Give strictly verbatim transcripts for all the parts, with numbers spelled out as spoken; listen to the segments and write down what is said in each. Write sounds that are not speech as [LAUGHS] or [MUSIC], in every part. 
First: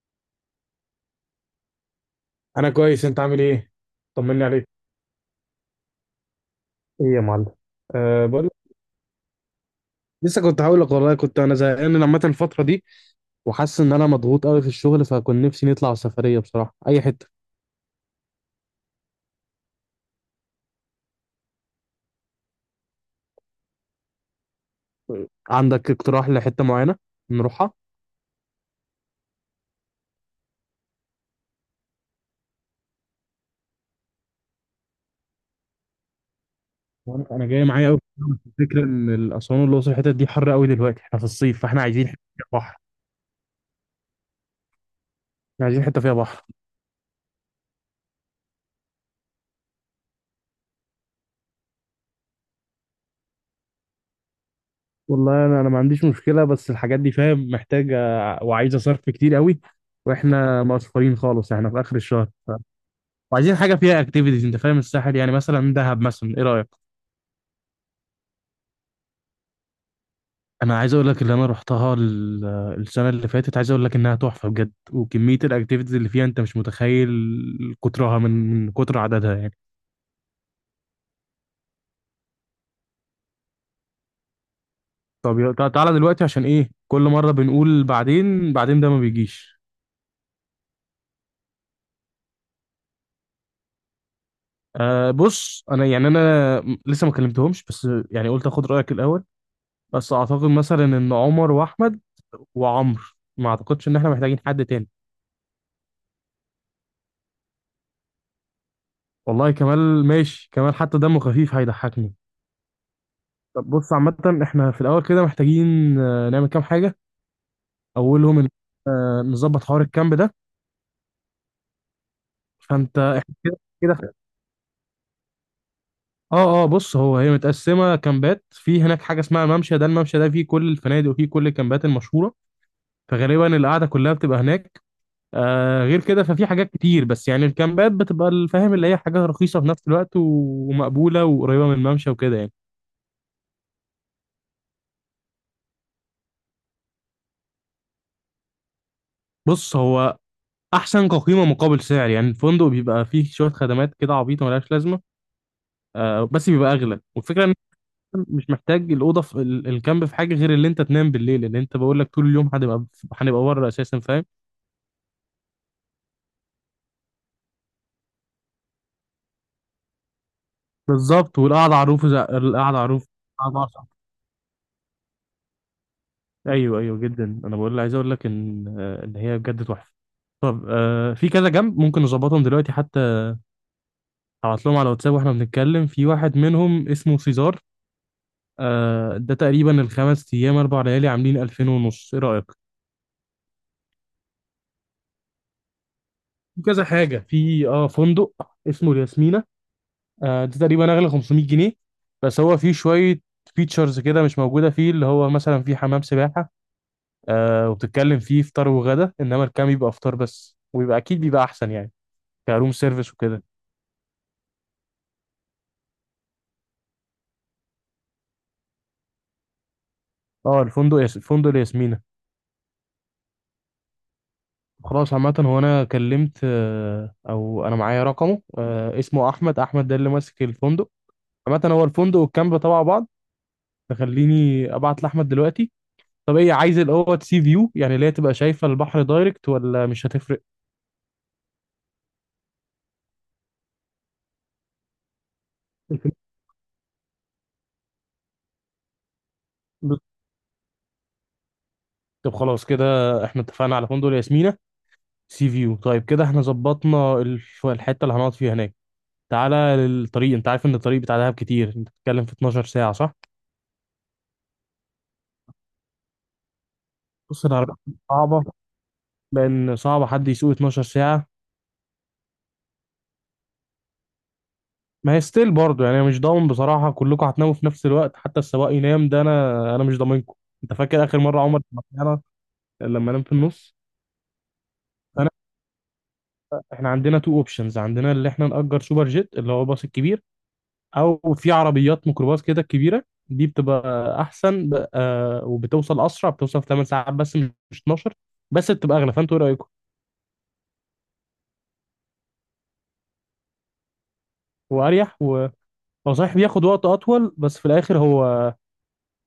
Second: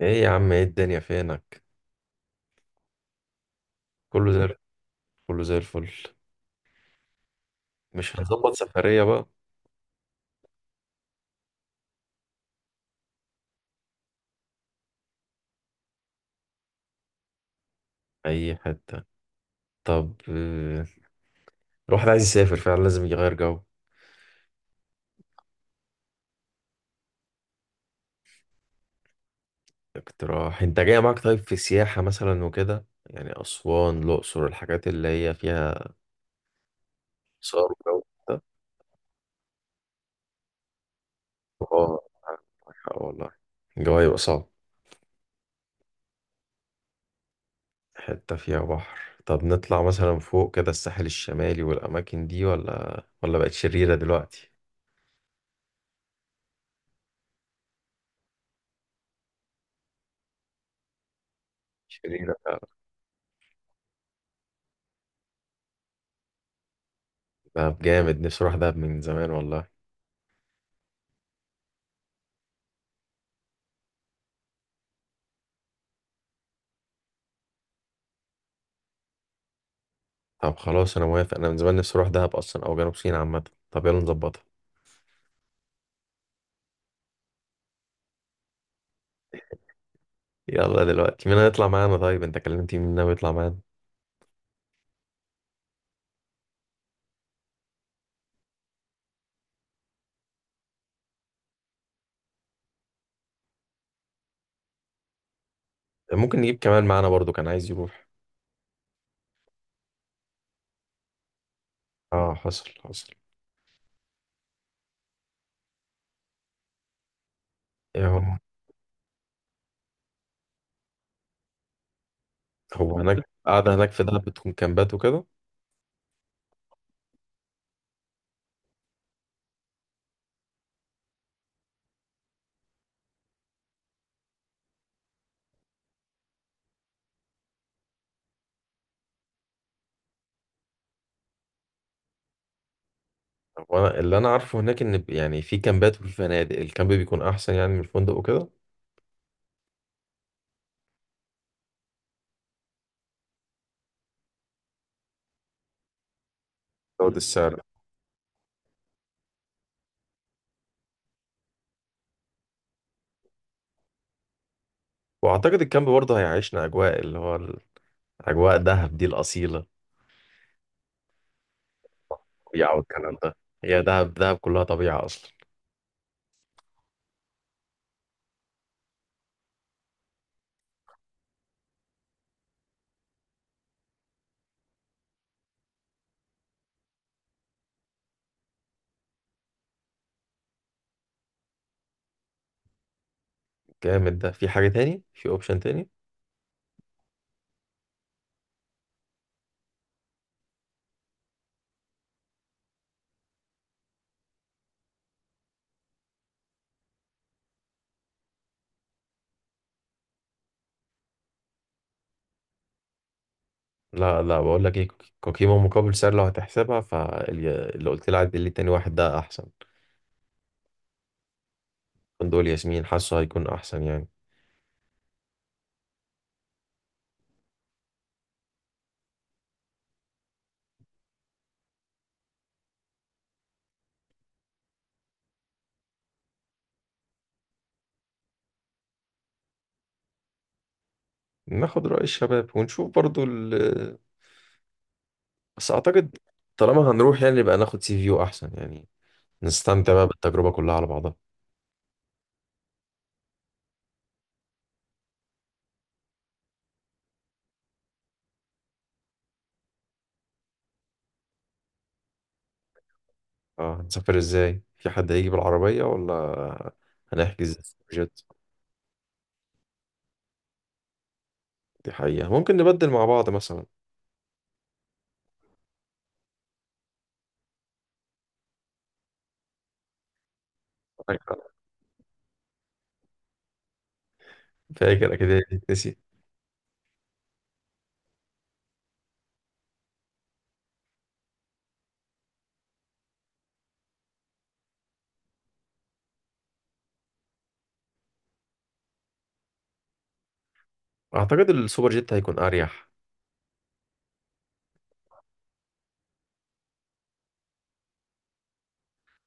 ايه يا عم، ايه الدنيا فينك؟ انا كويس، انت عامل ايه؟ كله زي طمني الفل. عليك. كله زي الفل. ايه يا معلم؟ مش أه، بقول هنظبط لك. سفرية بقى؟ لسه كنت هقول لك، والله كنت انا زهقان لما الفتره دي، وحاسس ان انا مضغوط قوي في الشغل، فكنت نفسي نطلع سفريه بصراحه اي حته. اي حتة. طب آه، الواحد عايز يسافر فعلا، لازم يغير جو. عندك اقتراح لحته معينه نروحها؟ اقتراح انت جاي معاك؟ طيب، في سياحة مثلا وكده، يعني اسوان الاقصر، الحاجات اللي هي فيها وانا انا جاي صور معايا وجو قوي. ده. الفكره ان الاسوان والاقصر الحتت دي حر قوي دلوقتي، احنا في الصيف فاحنا اه، عايزين حته عندك فيها بحر. حق والله. الجو هيبقى صعب. احنا عايزين حته فيها بحر. حتة فيها بحر، طب نطلع مثلا فوق كده الساحل الشمالي والاماكن دي، ولا ولا بقت شريرة دلوقتي؟ والله انا انا ما عنديش مشكله، بس الحاجات دي فاهم محتاجه وعايزه صرف كتير قوي، واحنا مقصرين خالص احنا في اخر الشهر. شريرة فعلا. وعايزين حاجه فيها اكتيفيتيز، انت فاهم الساحل، يعني مثلا دهب مثلا، ايه رايك؟ دهب جامد، نفسي اروح دهب من زمان والله. انا عايز اقول لك اللي انا رحتها ال- السنه اللي فاتت، عايز اقول لك انها تحفه بجد، وكميه الاكتيفيتيز اللي فيها انت مش متخيل كترها من من كتر عددها يعني. طب خلاص، انا موافق، انا من زمان نفسي اروح دهب اصلا او جنوب سيناء عامه. طب يلا نظبطها. طب يلا- تع- تعالى دلوقتي، عشان ايه كل مره بنقول بعدين بعدين، ده ما بيجيش. يلا دلوقتي، مين هيطلع معانا؟ طيب، انت كلمت مين ناوي يطلع معانا؟ أه بص، انا يعني انا م- لسه ما كلمتهمش، بس يعني قلت اخد رايك الاول، بس اعتقد مثلا ان عمر واحمد وعمرو، ما اعتقدش ان احنا محتاجين حد تاني. ممكن نجيب كمان معانا برضو كان عايز يروح. والله كمال ماشي، كمال حتى دمه خفيف هيضحكني. اه، حصل حصل. طب بص، عامة احنا في الأول كده محتاجين آه، نعمل كام حاجة. ايه هو؟ أولهم إن آه، نظبط حوار الكامب ده. هو فأنت هناك احنا [LAUGHS] كده قاعده هناك في كده. دهب بتكون كامبات وكده؟ اه اه بص، هو هي متقسمة كامبات، في هناك حاجة اسمها الممشى ده، الممشى ده فيه كل الفنادق وفيه كل الكامبات المشهورة، فغالبا القعدة كلها بتبقى هناك. آه غير كده ففي حاجات كتير، بس يعني الكامبات بتبقى الفاهم اللي هي حاجة رخيصة في نفس الوقت ومقبولة وقريبة من الممشى وكده يعني. هو انا اللي انا عارفه هناك ان ب- يعني في كامبات وفي فنادق، الكامب بيكون احسن يعني من الفندق وكده. بص هو احسن كقيمه مقابل سعر، يعني الفندق بيبقى فيه شويه خدمات كده عبيطه ملهاش لازمه. آه بس بيبقى اغلى، زود والفكره ان السعر. أنت مش محتاج الاوضه في ال- الكامب، في حاجه غير اللي انت تنام بالليل، اللي انت بقول لك طول اليوم هنبقى هنبقى بره اساسا فاهم. واعتقد الكامب برضه هيعيشنا اجواء، اللي هو اجواء دهب دي الاصيله، بالظبط، والقعده على الروف زي- القعده طبيعه على الروف، والكلام ده. قعدة على هي السطح. دهب دهب كلها طبيعه اصلا. ايوه، ايوه جدا، انا بقول عايز اقول لك ان آه، ان هي بجد تحفه. طب آه في كذا جنب ممكن نظبطهم دلوقتي حتى، هبعت لهم على واتساب، واحنا بنتكلم في واحد منهم اسمه سيزار. آه ده تقريبا الخمس ايام اربع ليالي عاملين ألفين ونص، ايه رايك؟ جامد. ده في حاجة تاني، في اوبشن تاني؟ في كذا حاجه، في اه فندق اسمه الياسمينه، آه ده تقريبا اغلى خمسمية جنيه، بس هو فيه شويه فيتشرز كده مش موجوده فيه، اللي هو مثلا فيه حمام سباحه. آه وبتتكلم فيه فطار وغدا، انما الكام يبقى فطار بس، ويبقى اكيد بيبقى احسن يعني، كروم سيرفيس وكده. لا، لا، بقول لك ايه، ك- قيمة مقابل سعر، لو هتحسبها فاللي قلت لي عدل لي، تاني واحد ده احسن. اه، الفندق ياس... الفندق الياسمينه. فندق ياسمين حاسه هيكون احسن يعني. خلاص، عامة هو أنا كلمت آه، أو أنا معايا رقمه، آه، اسمه أحمد، أحمد ده اللي ماسك الفندق، عامة هو الفندق والكامب تبع بعض، تخليني ابعت لاحمد دلوقتي. طب ايه، عايز الاوض سي فيو يعني اللي هي تبقى شايفه البحر دايركت، ولا مش هتفرق؟ ناخد رأي الشباب ونشوف برضو ال... بس اعتقد [LAUGHS] طالما هنروح يعني يبقى ناخد سي فيو احسن يعني، نستمتع بقى بالتجربة كلها على بعضها. طب خلاص، كده احنا اتفقنا على فندق ياسمينة سي فيو. طيب كده احنا ظبطنا الف- الحته اللي هنقعد فيها هناك. تعالى للطريق، انت عارف ان الطريق بتاع دهب كتير، انت بتتكلم في اتناشر ساعه، صح؟ اه، هنسافر ازاي؟ في حد هيجي بالعربية ولا بص هنحجز العربيات جت؟ صعبه، لان صعب حد يسوق اتناشر ساعه. دي حقيقة، ممكن نبدل مع بعض مثلا. ما هي ستيل برضه يعني، أنا مش ضامن بصراحه كلكم هتناموا في نفس الوقت حتى السواق ينام، ده انا انا مش ضامنكم. انت فاكر اخر فاكر. مره عمر لما نام في النص؟ انا اكيد. نسي. احنا عندنا تو اوبشنز، عندنا اللي احنا نأجر سوبر جيت اللي هو الباص الكبير، او في عربيات ميكروباص كده كبيره. دي بتبقى احسن ب... آه وبتوصل اسرع، بتوصل في ثماني ساعات بس، مش اتناشر، بس بتبقى اغلى، فانتوا ايه رايكم؟ اعتقد السوبر جيت هيكون اريح. واريح و... هو صحيح بياخد وقت اطول، بس في الاخر هو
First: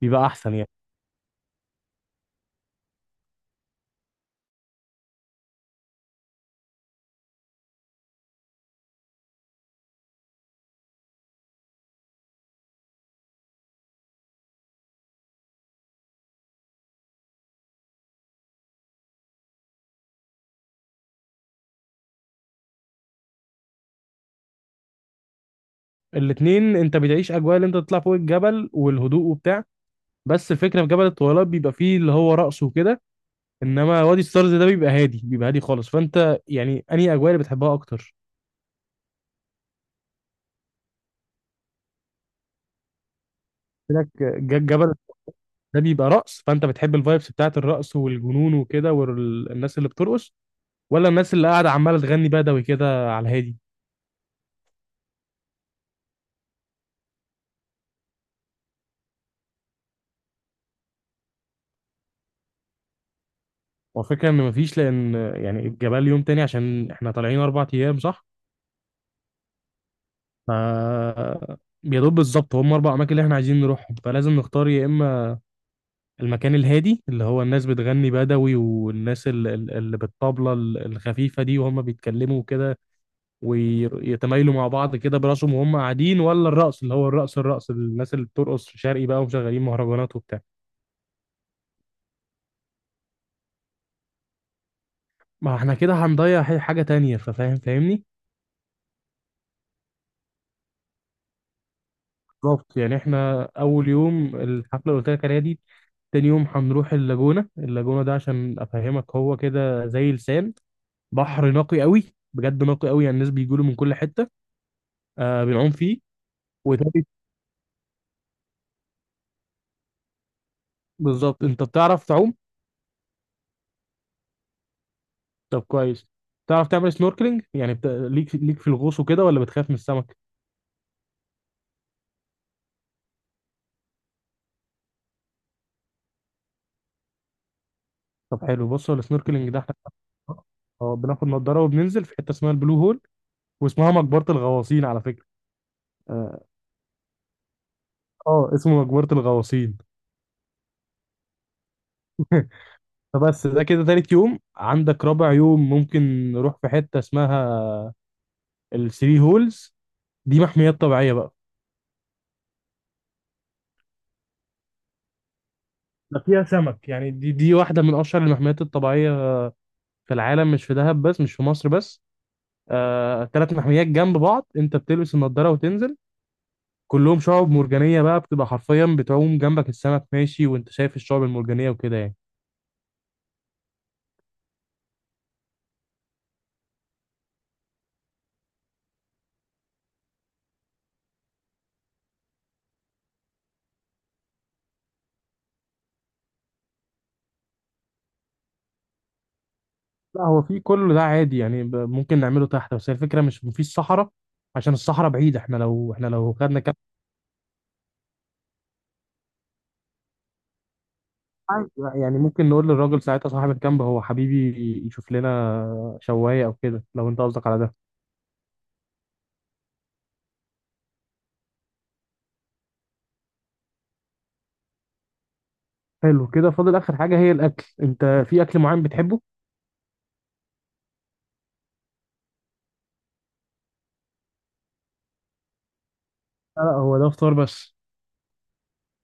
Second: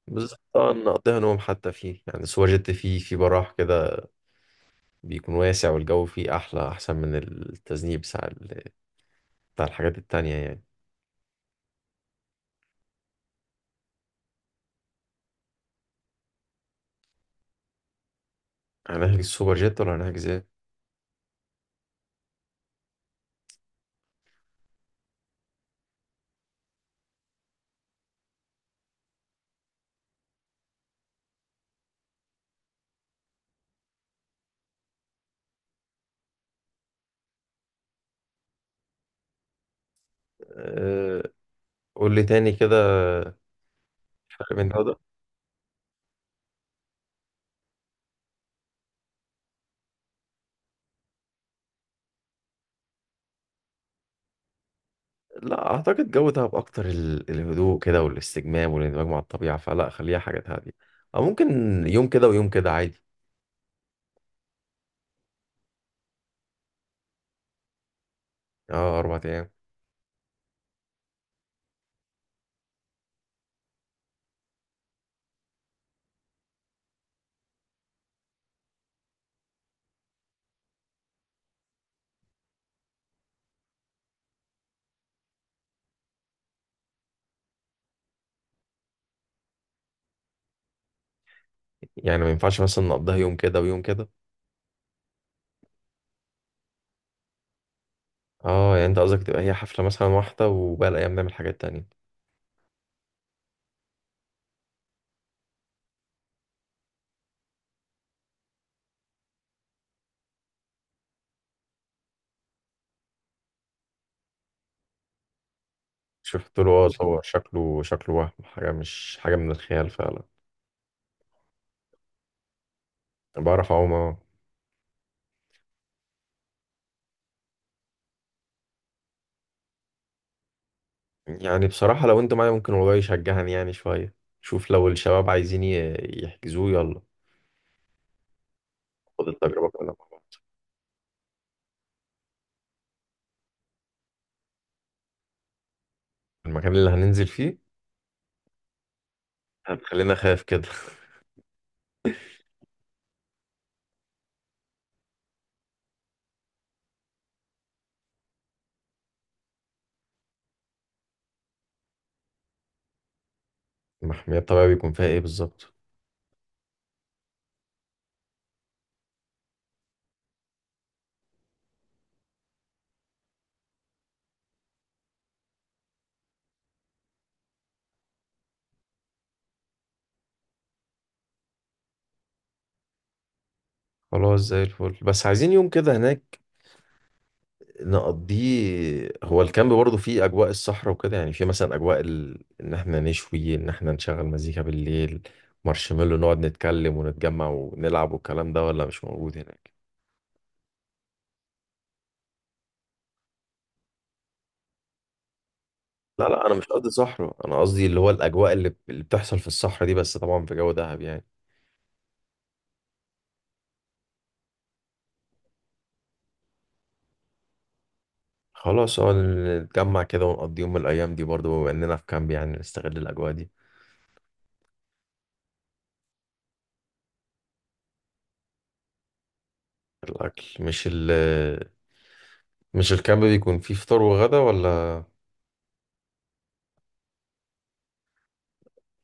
بيبقى بالظبط احسن يعني. طبعا، نقضيها نوم حتى فيه، يعني سوبر جيت فيه في براح كده، بيكون واسع والجو فيه أحلى أحسن من التذنيب بتاع ال- بتاع الحاجات التانية يعني. هنحجز سوبر جيت ولا هنحجز ايه؟ الاتنين انت بتعيش اجواء اللي انت تطلع فوق الجبل والهدوء وبتاع، بس الفكره في جبل الطويلات بيبقى فيه اللي هو رقص وكده، انما وادي ستارز ده بيبقى هادي، بيبقى هادي خالص، فانت يعني انهي اجواء اللي بتحبها اكتر؟ أه، قول لي تاني كده، لك فرق ج- بين ده جبل وده؟ ده بيبقى رقص، فانت بتحب الفايبس بتاعت الرقص والجنون وكده والناس اللي بترقص، ولا الناس اللي قاعده عماله تغني بدوي كده على الهادي؟ لا أعتقد، جو دهب أكتر ال- الهدوء كده والاستجمام والاندماج مع الطبيعة، فلا، خليها حاجة هادية. أو ممكن يوم كده ويوم كده عادي. والفكره ان مفيش، لان يعني الجبال يوم تاني، عشان احنا طالعين اربع ايام، صح؟ اه، أربع أيام. ف يا دوب بالظبط هم اربع اماكن اللي احنا عايزين نروحهم، فلازم نختار يا اما المكان الهادي اللي هو الناس بتغني بدوي والناس ال- ال- اللي بالطبلة ال- الخفيفة دي وهم بيتكلموا كده ويتمايلوا مع بعض كده براسهم وهم قاعدين، ولا الرقص اللي هو الرقص الرقص الناس اللي بترقص شرقي بقى ومشغلين مهرجانات وبتاع. يعني ما ينفعش مثلا نقضيها يوم كده ويوم كده؟ ما احنا كده هنضيع ح- حاجة تانية، ففاهم فاهمني. اه، يعني أنت قصدك تبقى هي حفلة مثلا واحدة، وباقي الأيام نعمل حاجات تانية؟ بالظبط، يعني احنا اول يوم الحفلة اللي قلت لك عليها دي، تاني يوم هنروح اللاجونة، اللاجونة ده عشان افهمك هو كده زي لسان، بحر نقي قوي، بجد نقي قوي يعني، الناس بيجوا له من كل حتة. آه بنعوم فيه شفت له اه وتالت. صور، شكله شكله، وهم حاجة مش حاجة من الخيال فعلا. بالظبط، انت بتعرف تعوم؟ أنا بعرف أعوم، اه. طب كويس. تعرف تعمل سنوركلينج يعني بت... ليك ليك في الغوص وكده، ولا بتخاف من السمك؟ يعني بصراحة، لو أنت معايا ممكن، والله يشجعني يعني شوية. شوف لو الشباب عايزين ي- يحجزوه يلا. طب حلو، بص هو خد السنوركلينج ده التجربة احنا كلها مع بعض. اه آه، بناخد نضاره وبننزل في حته اسمها البلو هول، واسمها مقبره الغواصين على فكره. اه المكان اللي هننزل فيه؟ آه، اسمه مقبره الغواصين. هتخلينا خايف كده. فبس ده كده تالت يوم، عندك رابع يوم ممكن نروح في حته اسمها الثري هولز، دي محميات طبيعيه بقى. [LAUGHS] المحمية الطبيعية بيكون فيها إيه بالظبط؟ ده فيها سمك يعني، دي دي واحده من اشهر المحميات الطبيعيه في العالم، مش في دهب بس، مش في مصر بس. آه، تلات محميات جنب بعض، انت بتلبس النضاره وتنزل، كلهم شعب مرجانية بقى، بتبقى حرفيا بتعوم جنبك السمك ماشي وانت شايف الشعب المرجانية وكده يعني. خلاص زي الفل، بس عايزين يوم كده هناك نقضيه. هو الكامب برضه فيه اجواء الصحراء وكده، يعني فيه مثلا اجواء ال... ان احنا نشوي، ان احنا نشغل مزيكا بالليل، مارشميلو، نقعد نتكلم ونتجمع ونلعب والكلام ده، ولا مش موجود هناك؟ لا، هو في كل ده عادي يعني، ب- ممكن نعمله تحت، بس هي الفكرة مش مفيش صحراء، عشان الصحراء بعيدة، احنا لو احنا لا، لو لا، انا خدنا مش كامب قصدي صحراء، انا قصدي اللي هو الاجواء اللي, اللي بتحصل في الصحراء دي، بس طبعا في جو دهب يعني. عادي، بقى، يعني ممكن نقول للراجل ساعتها صاحب الكامب هو حبيبي يشوف لنا شواية او كده، لو انت قصدك على ده. خلاص، اه، نتجمع كده ونقضي يوم من الايام دي برضه، بما اننا في كامب يعني نستغل الاجواء دي. حلو كده، فاضل اخر حاجة هي الاكل، انت في اكل معين بتحبه؟ الاكل مش ال مش الكامب بيكون فيه فطار وغدا ولا؟ لا لا، هو ده فطار بس.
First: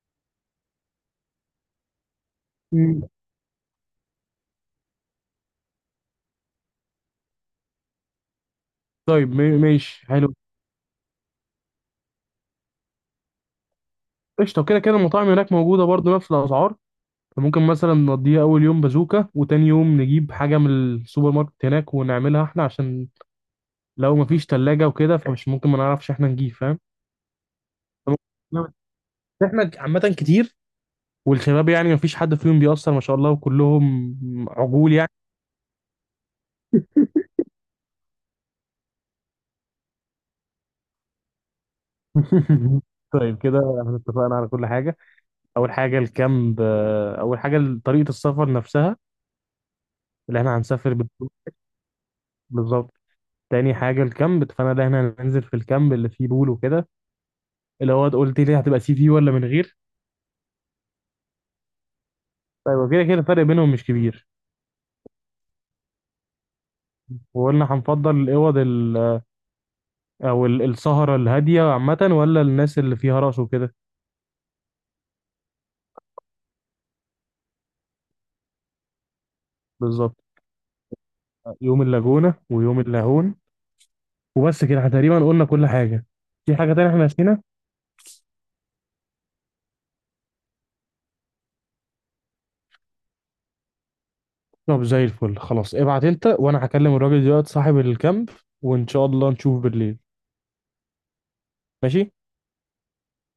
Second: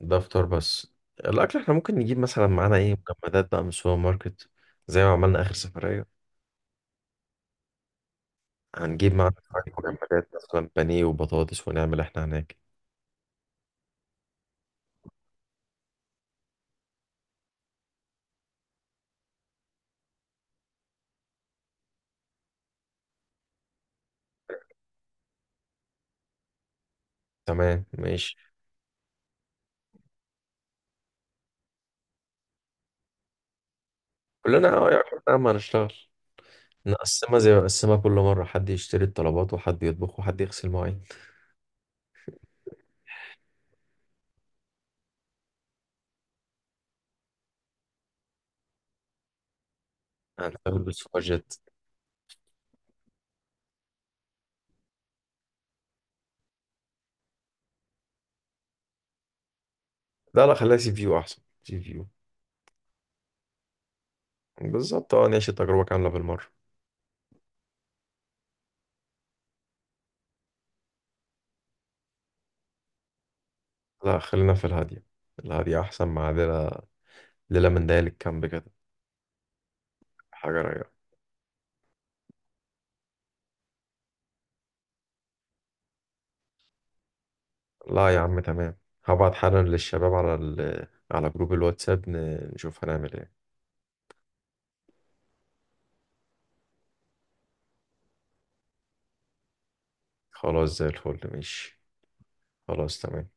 ده فطار بس. الاكل احنا ممكن نجيب مثلا معانا، ايه، مم. مجمدات بقى من السوبر ماركت، زي ما عملنا اخر سفرية. هنجيب طيب معانا ما- شوية ماشي مجمدات حلو، مثلا بانيه وبطاطس، ونعمل احنا هناك. قشطة. كده كده المطاعم هناك موجودة برضو نفس الأسعار، فممكن مثلا نقضيها اول يوم بازوكا، وتاني يوم نجيب حاجه من السوبر ماركت هناك ونعملها احنا، عشان لو مفيش تلاجة وكده فمش ممكن، ما نعرفش احنا نجيب، فاهم. تمام فممكن ماشي. نعمل- احنا عامه كتير، والشباب يعني مفيش حد فيهم بيأثر ما شاء الله، وكلهم كلنا اه عجول يا يعني. عم هنشتغل، نقسمها زي ما نقسمها كل مرة، حد يشتري الطلبات وحد يطبخ وحد يغسل مواعين. [LAUGHS] طيب كده احنا اتفقنا على كل حاجة. أول حاجة الكامب، آه، أول حاجة طريقة السفر نفسها اللي احنا هنشتغل هنسافر بال- بالسوبر جيت. بالظبط. تاني حاجة الكامب، فأنا ده احنا هننزل في الكامب اللي فيه بول وكده، اللي هو قلت لي هتبقى سي في ولا من غير؟ لا، لا، خليها سي فيو احسن سي فيو. طيب وكده كده الفرق بينهم مش كبير. بالظبط، اه، نعيش التجربة كاملة بالمرة. وقلنا هنفضل الاوض ال- او ال- السهره الهاديه عامه، ولا الناس اللي فيها رقص وكده. لا، خلينا في الهادية، الهادية احسن مع ليلة، ليلة من ليالي الكامب كده. بالظبط. حاجة رايقة. يوم اللاجونه ويوم اللاهون، وبس كده احنا تقريبا قلنا كل حاجه. في حاجه تانية احنا نسينا؟ لا يا عم، تمام. هبعت حالا للشباب على ال... على جروب الواتساب، ن- نشوف هنعمل ايه. طب زي الفل خلاص، ابعت انت، وانا هكلم الراجل دلوقتي صاحب الكامب، وان شاء الله نشوف بالليل. خلاص زي الفل، ماشي. ماشي. خلاص، تمام.